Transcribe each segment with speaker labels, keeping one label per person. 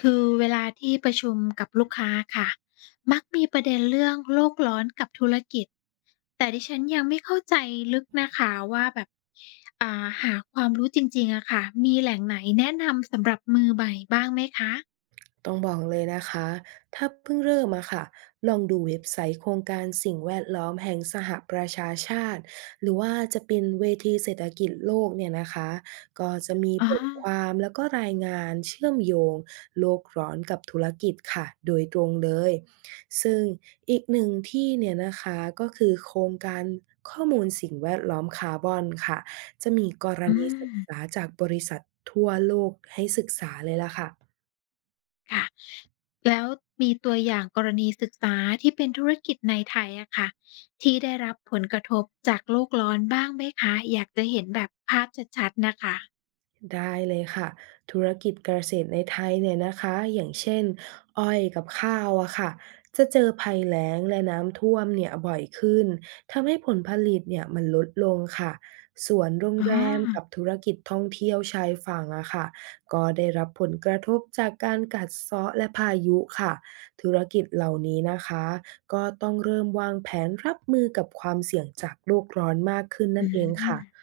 Speaker 1: คือเวลาที่ประชุมกับลูกค้าค่ะมักมีประเด็นเรื่องโลกร้อนกับธุรกิจแต่ดิฉันยังไม่เข้าใจลึกนะคะว่าแบบหาความรู้จริงๆอะค่ะมีแหล่งไหนแนะนำสำหรับมือใหม่บ้างไหมคะ
Speaker 2: ต้องบอกเลยนะคะถ้าเพิ่งเริ่มอะค่ะลองดูเว็บไซต์โครงการสิ่งแวดล้อมแห่งสหประชาชาติหรือว่าจะเป็นเวทีเศรษฐกิจโลกเนี่ยนะคะก็จะมี
Speaker 1: อ๋อ
Speaker 2: บทความแล้วก็รายงานเชื่อมโยงโลกร้อนกับธุรกิจค่ะโดยตรงเลยซึ่งอีกหนึ่งที่เนี่ยนะคะก็คือโครงการข้อมูลสิ่งแวดล้อมคาร์บอนค่ะจะมีกร
Speaker 1: อื
Speaker 2: ณีศึ
Speaker 1: ม
Speaker 2: กษาจากบริษัททั่วโลกให้ศึกษาเลยล่ะค่ะ
Speaker 1: ค่ะแล้วมีตัวอย่างกรณีศึกษาที่เป็นธุรกิจในไทยอะค่ะที่ได้รับผลกระทบจากโลกร้อนบ้างไหมคะอยากจะเห็นแบบภาพชัดๆนะคะ
Speaker 2: ได้เลยค่ะธุรกิจเกษตรในไทยเนี่ยนะคะอย่างเช่นอ้อยกับข้าวอะค่ะจะเจอภัยแล้งและน้ำท่วมเนี่ยบ่อยขึ้น ทำให้ผลผลิตเนี่ยมันลดลงค่ะส่วนโรง
Speaker 1: อ๋
Speaker 2: แรมกับ
Speaker 1: อ
Speaker 2: ธุรกิจท่องเที่ยวชายฝั่งอะค่ะก็ได้รับผลกระทบจากการกัดเซาะและพายุค่ะธุรกิจเหล่านี้นะคะก็ต้องเริ่มวางแผนรับมือกับความเสี่ยงจากโลกร้อนมากขึ้นนั่
Speaker 1: อื
Speaker 2: นเองค่ะ
Speaker 1: ม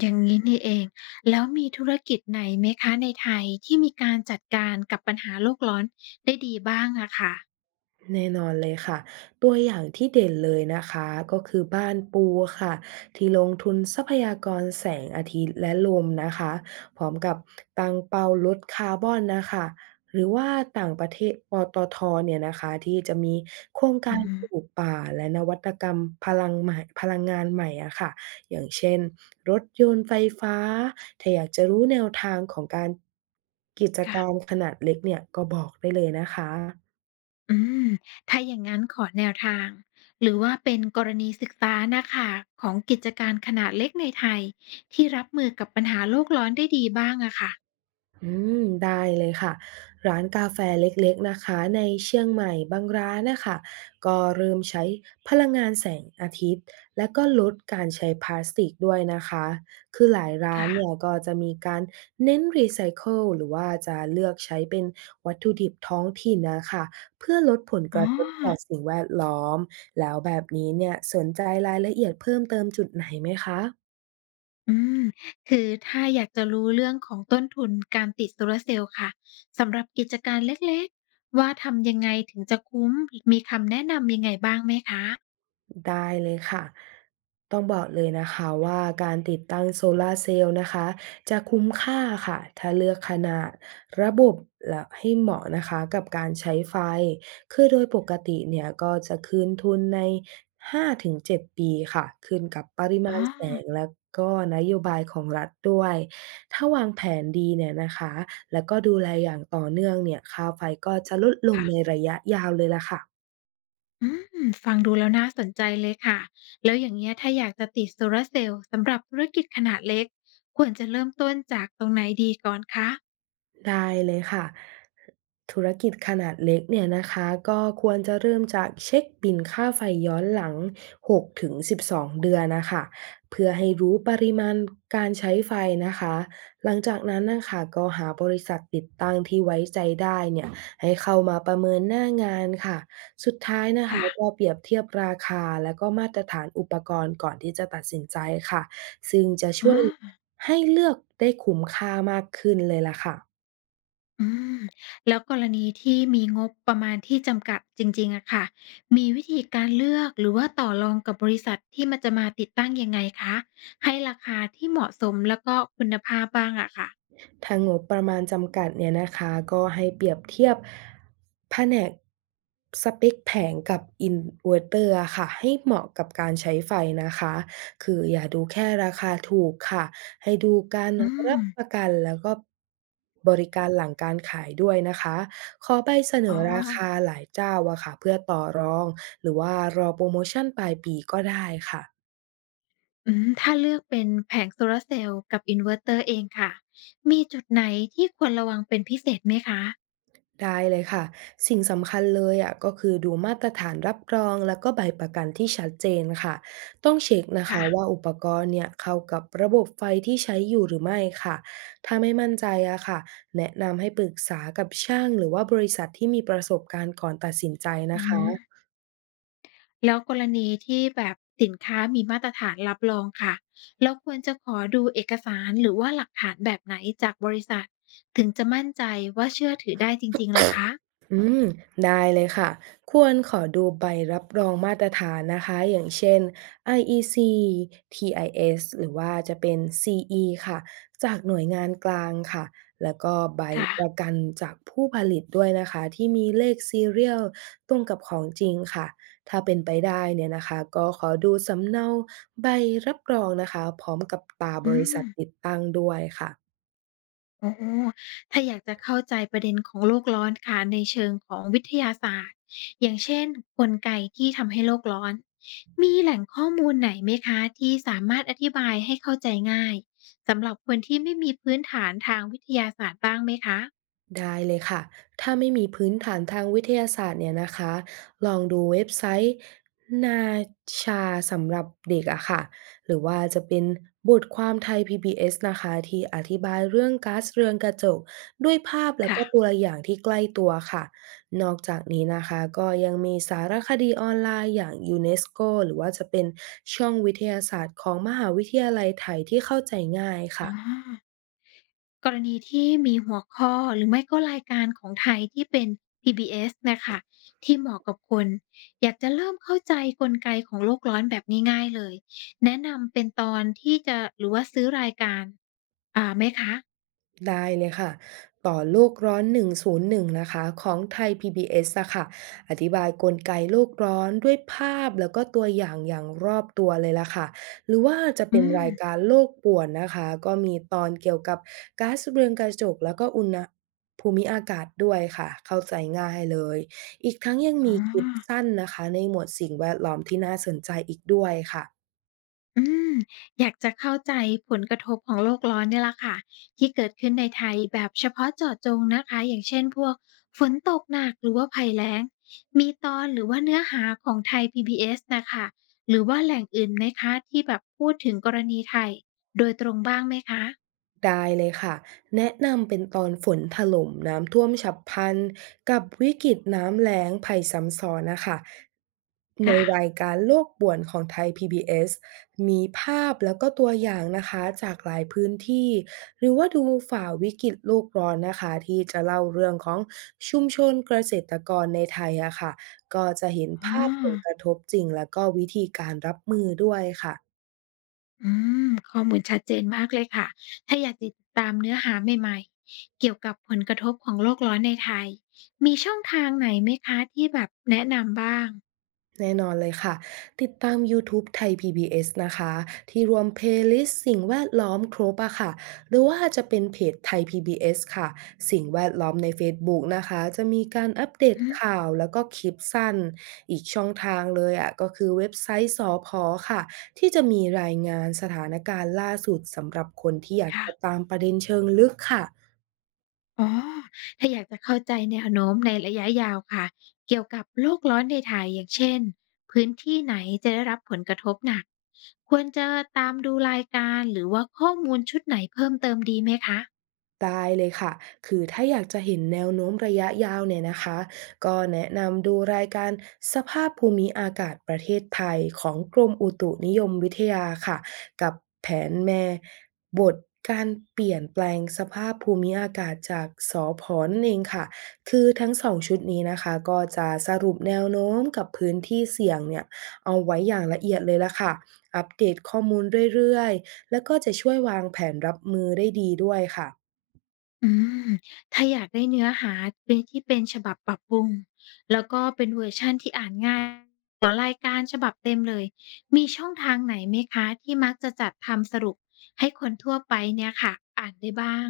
Speaker 1: อย่างงี้นี่เองแล้วมีธุรกิจไหนไหมคะในไทยที่มีการจัดการกับปัญหาโลกร้อนได้ดีบ้างอะค่ะ
Speaker 2: แน่นอนเลยค่ะตัวอย่างที่เด่นเลยนะคะก็คือบ้านปูค่ะที่ลงทุนทรัพยากรแสงอาทิตย์และลมนะคะพร้อมกับตั้งเป้าลดคาร์บอนนะคะหรือว่าต่างประเทศปตทเนี่ยนะคะที่จะมีโครงกา
Speaker 1: อื
Speaker 2: ร
Speaker 1: ม
Speaker 2: ปลูกป่าและนวัตกรรมพลังใหม่พลังงานใหม่อะค่ะอย่างเช่นรถยนต์ไฟฟ้าถ้าอยากจะรู้แนวทางของการกิจก
Speaker 1: ค่ะ
Speaker 2: รรมขนาดเล็กเนี่ยก็บอกได้เลยนะคะ
Speaker 1: อืม ถ้าอย่างงั้นขอแนวทาง หรือว่าเป็นกรณีศึกษาน่ะค่ะของกิจการขนาดเล็กในไทยที่รับมือกับปัญหาโลกร้อนได้ดีบ้างอะค่ะ
Speaker 2: อืได้เลยค่ะร้านกาแฟเล็กๆนะคะในเชียงใหม่บางร้านนะคะก็เริ่มใช้พลังงานแสงอาทิตย์และก็ลดการใช้พลาสติกด้วยนะคะคือหลายร้าน
Speaker 1: ค่ะ
Speaker 2: เนี่ยก็จะมีการเน้นรีไซเคิลหรือว่าจะเลือกใช้เป็นวัตถุดิบท้องถิ่นนะคะเพื่อลดผลก
Speaker 1: อ๋อ
Speaker 2: ระทบต่อสิ่งแวดล้อมแล้วแบบนี้เนี่ยสนใจรายละเอียดเพิ่มเติมจุดไหนไหมคะ
Speaker 1: อืม คือถ้าอยากจะรู้เรื่องของต้นทุนการติดโซลาร์เซลล์ค่ะสำหรับกิจการเล็กๆว่าทำยังไงถึงจะคุ้มมีคำแนะนำยังไงบ้างไหมคะ
Speaker 2: ได้เลยค่ะ ต้องบอกเลยนะคะว่าการติดตั้งโซลาร์เซลล์นะคะจะคุ้มค่าค่ะ ถ้าเลือกขนาดระบบและให้เหมาะนะคะกับการใช้ไฟ คือโดยปกติเนี่ยก็จะคืนทุนใน5-7ปีค่ะขึ้นกับปริ
Speaker 1: อ๋อ
Speaker 2: มาณแสงและก็นโยบายของรัฐด้วย ถ้าวางแผนดีเนี่ยนะคะ แล้วก็ดูแลอย่างต่อเนื่องเนี่ยค่าไฟก็จะลดลง
Speaker 1: ค่ะ
Speaker 2: ในระยะยาวเลยล่ะค่ะ
Speaker 1: อืมฟังดูแล้วน่าสนใจเลยค่ะแล้วอย่างเงี้ยถ้าอยากจะติดโซลาร์เซลล์สำหรับธุรกิจขนาดเล็กควรจะเริ่มต้นจากตรงไหนดีก่อนคะ
Speaker 2: ได้เลยค่ะ ธุรกิจขนาดเล็กเนี่ยนะคะก็ควรจะเริ่มจากเช็คบินค่าไฟย้อนหลัง6ถึง12เดือนนะคะเพื่อให้รู้ปริมาณการใช้ไฟนะคะหลังจากนั้นนะคะก็หาบริษัทติดตั้งที่ไว้ใจได้เนี่ยให้เข้ามาประเมินหน้างานค่ะสุดท้ายนะคะก็
Speaker 1: ค่ะ
Speaker 2: เปรียบเทียบราคาและก็มาตรฐานอุปกรณ์ก่อนที่จะตัดสินใจค่ะซึ่งจะ
Speaker 1: อ๋
Speaker 2: ช่วย
Speaker 1: อ
Speaker 2: ให้เลือกได้คุ้มค่ามากขึ้นเลยล่ะค่ะ
Speaker 1: อืมแล้วกรณีที่มีงบประมาณที่จำกัดจริงๆอะค่ะ มีวิธีการเลือกหรือว่าต่อรองกับบริษัทที่มันจะมาติดตั้งยังไงคะ ให้ราคาที่เหมาะสมแล้วก็คุณภาพบ้างอะค่ะ
Speaker 2: ถ้างบประมาณจำกัดเนี่ยนะคะก็ให้เปรียบเทียบแผนกสเปคแผงกับ i n v อร t เ r อร์อะค่ะให้เหมาะกับการใช้ไฟนะคะคืออย่าดูแค่ราคาถูกค่ะให้ดูการ
Speaker 1: อืม
Speaker 2: รับประกันแล้วก็บริการหลังการขายด้วยนะคะขอใบเสน
Speaker 1: อ๋อ
Speaker 2: อราคาหลายเจ้าอะค่ะเพื่อต่อรองหรือว่ารอโปรโมชั่นปลายปีก็ได้ค่ะ
Speaker 1: อืม ถ้าเลือกเป็นแผงโซลาร์เซลล์กับอินเวอร์เตอร์เองค่ะ มีจุดไหนที่ควรระวังเป็นพิเศษไหมคะ
Speaker 2: ได้เลยค่ะสิ่งสำคัญเลยอะก็คือดูมาตรฐานรับรองแล้วก็ใบประกันที่ชัดเจนค่ะต้องเช็คนะ
Speaker 1: ค่ะ
Speaker 2: คะว่าอุปกรณ์เนี่ยเข้ากับระบบไฟที่ใช้อยู่หรือไม่ค่ะถ้าไม่มั่นใจอะค่ะแนะนำให้ปรึกษากับช่างหรือว่าบริษัทที่มีประสบการณ์ก่อนตัดสินใจนะ
Speaker 1: อื
Speaker 2: คะ
Speaker 1: ม แล้วกรณีที่แบบสินค้ามีมาตรฐานรับรองค่ะเราควรจะขอดูเอกสารหรือว่าหลักฐานแบบไหนจากบริษัทถึงจะมั่นใจว่าเชื่อถือได้จริงๆล่ะคะ
Speaker 2: อืมได้เลยค่ะควรขอดูใบรับรองมาตรฐานนะคะอย่างเช่น IEC TIS หรือว่าจะเป็น CE ค่ะจากหน่วยงานกลางค่ะแล้วก็ใบ
Speaker 1: ค่ะ
Speaker 2: ประกันจากผู้ผลิตด้วยนะคะที่มีเลขซีเรียลตรงกับของจริงค่ะถ้าเป็นไปได้เนี่ยนะคะก็ขอดูสำเนาใบรับรองนะคะพร้อมกับตราบ
Speaker 1: อื
Speaker 2: ริษั
Speaker 1: ม
Speaker 2: ทติดตั้งด้วยค่ะ
Speaker 1: โอ้โ้ถ้าอยากจะเข้าใจประเด็นของโลกร้อนค่ะในเชิงของวิทยาศาสตร์อย่างเช่นกลไกที่ทำให้โลกร้อนมีแหล่งข้อมูลไหนไหมคะที่สามารถอธิบายให้เข้าใจง่ายสำหรับคนที่ไม่มีพื้นฐานทางวิทยาศาสตร์บ้างไหมคะ
Speaker 2: ได้เลยค่ะ ถ้าไม่มีพื้นฐานทางวิทยาศาสตร์เนี่ยนะคะลองดูเว็บไซต์นาชาสำหรับเด็กอะค่ะหรือว่าจะเป็นบทความไทย PBS นะคะที่อธิบายเรื่องก๊าซเรือนกระจกด้วยภาพแล้ว
Speaker 1: ค่ะ
Speaker 2: ก็ตัวอย่างที่ใกล้ตัวค่ะนอกจากนี้นะคะก็ยังมีสารคดีออนไลน์อย่างยูเนสโกหรือว่าจะเป็นช่องวิทยาศาสตร์ของมหาวิทยาลัยไทยที่เข้าใจง่ายค่ะ
Speaker 1: อากรณีที่มีหัวข้อหรือไม่ก็รายการของไทยที่เป็น PBS น่ะค่ะที่เหมาะกับคนอยากจะเริ่มเข้าใจกลไกของโลกร้อนแบบง่ายๆเลยแนะนำเป็นตอนที่จะหรือว่าซื้อรายการไหมคะ
Speaker 2: ได้เลยค่ะต่อโลกร้อน101นงศูนย์หนึ่งนะคะของไทย PBS อสอะค่ะอธิบายกลไกโลกร้อนด้วยภาพแล้วก็ตัวอย่างอย่างรอบตัวเลยล่ะค่ะหรือว่าจะ
Speaker 1: อื
Speaker 2: เป็น
Speaker 1: ม
Speaker 2: รายการโลกป่วนนะคะก็มีตอนเกี่ยวกับก๊าซเรือนกระจกแล้วก็อุณหภูมิอากาศด้วยค่ะเข้าใจง่ายเลยอีกทั้งยัง
Speaker 1: อ๋อ
Speaker 2: มีคลิปสั้นนะคะในหมวดสิ่งแวดล้อมที่น่าสนใจอีกด้วยค่ะ
Speaker 1: อืมอยากจะเข้าใจผลกระทบของโลกร้อนเนี่ยแหละค่ะที่เกิดขึ้นในไทยแบบเฉพาะเจาะจงนะคะอย่างเช่นพวกฝนตกหนักหรือว่าภัยแล้งมีตอนหรือว่าเนื้อหาของไทย PBS นะค่ะหรือว่าแหล่งอื่นไหมคะที่แบบพูดถึงกรณีไทยโดยตรงบ้างไหมคะ
Speaker 2: ได้เลยค่ะแนะนำเป็นตอนฝนถล่มน้ำท่วมฉับพลันกับวิกฤตน้ำแล้งภัยซ้ำซ้อนนะคะใน
Speaker 1: ค่ะ
Speaker 2: รายการโลกป่วนของไทย PBS มีภาพแล้วก็ตัวอย่างนะคะจากหลายพื้นที่หรือว่าดูฝ่าวิกฤตโลกร้อนนะคะที่จะเล่าเรื่องของชุมชนเกษตรกรในไทยอะค่ะก็จะเห็น
Speaker 1: อ๋อ
Speaker 2: ภาพผลกระทบจริงแล้วก็วิธีการรับมือด้วยค่ะ
Speaker 1: อืมข้อมูลชัดเจนมากเลยค่ะ ถ้าอยากติดตามเนื้อหาใหม่ๆเกี่ยวกับผลกระทบของโลกร้อนในไทย มีช่องทางไหนไหมคะที่แบบแนะนำบ้าง
Speaker 2: แน่นอนเลยค่ะติดตาม YouTube ไทย PBS นะคะที่รวมเพลย์ลิสต์สิ่งแวดล้อมครบอะค่ะหรือว่าจะเป็นเพจไทย PBS ค่ะสิ่งแวดล้อมใน Facebook นะคะจะมีการอัปเดต
Speaker 1: อืม
Speaker 2: ข่าวแล้วก็คลิปสั้นอีกช่องทางเลยอะก็คือเว็บไซต์สอพอค่ะที่จะมีรายงานสถานการณ์ล่าสุดสำหรับคนที่อยาก
Speaker 1: ค่ะ
Speaker 2: จะตามประเด็นเชิงลึกค่ะ
Speaker 1: อ๋อ ถ้าอยากจะเข้าใจแนวโน้มในระยะยาวค่ะเกี่ยวกับโลกร้อนในไทยอย่างเช่นพื้นที่ไหนจะได้รับผลกระทบหนักควรจะตามดูรายการหรือว่าข้อมูลชุดไหนเพิ่มเติมดีไหมคะ
Speaker 2: ได้เลยค่ะคือถ้าอยากจะเห็นแนวโน้มระยะยาวเนี่ยนะคะก็แนะนำดูรายการสภาพภูมิอากาศประเทศไทยของกรมอุตุนิยมวิทยาค่ะกับแผนแม่บทการเปลี่ยนแปลงสภาพภูมิอากาศจากสผนั่นเองค่ะคือทั้งสองชุดนี้นะคะก็จะสรุปแนวโน้มกับพื้นที่เสี่ยงเนี่ยเอาไว้อย่างละเอียดเลยละค่ะอัปเดตข้อมูลเรื่อยๆแล้วก็จะช่วยวางแผนรับมือได้ดีด้วยค่ะ
Speaker 1: อืมถ้าอยากได้เนื้อหาเป็นที่เป็นฉบับปรับปรุงแล้วก็เป็นเวอร์ชันที่อ่านง่ายกว่ารายการฉบับเต็มเลยมีช่องทางไหนไหมคะที่มักจะจัดทำสรุปให้คนทั่วไปเนี่ยค่ะอ่านได้บ้าง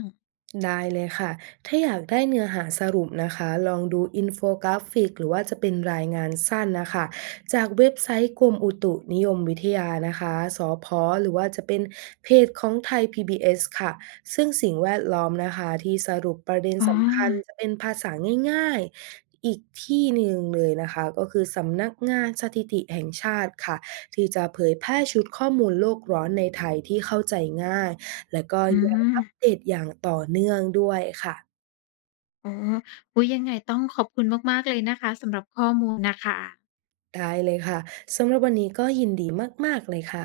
Speaker 2: ได้เลยค่ะ ถ้าอยากได้เนื้อหาสรุปนะคะ ลองดูอินโฟกราฟิกหรือว่าจะเป็นรายงานสั้นนะคะ จากเว็บไซต์กรมอุตุนิยมวิทยานะคะสพหรือว่าจะเป็นเพจของไทย PBS ค่ะซึ่งสิ่งแวดล้อมนะคะที่สรุปประเด็น
Speaker 1: อ๋อ
Speaker 2: สำคัญจะเป็นภาษาง่ายๆ อีกที่หนึ่งเลยนะคะก็คือสำนักงานสถิติแห่งชาติค่ะ ที่จะเผยแพร่ชุดข้อมูลโลกร้อนในไทยที่เข้าใจง่าย แล้วก็
Speaker 1: อื
Speaker 2: ยังอัปเด
Speaker 1: ม
Speaker 2: ตอย่างต่อเนื่องด้วยค่ะ
Speaker 1: อ๋ออุ๊ยยังไงต้องขอบคุณมากๆเลยนะคะสำหรับข้อมูลน่ะค่ะ
Speaker 2: ได้เลยค่ะสำหรับวันนี้ก็ยินดีมากๆเลยค่ะ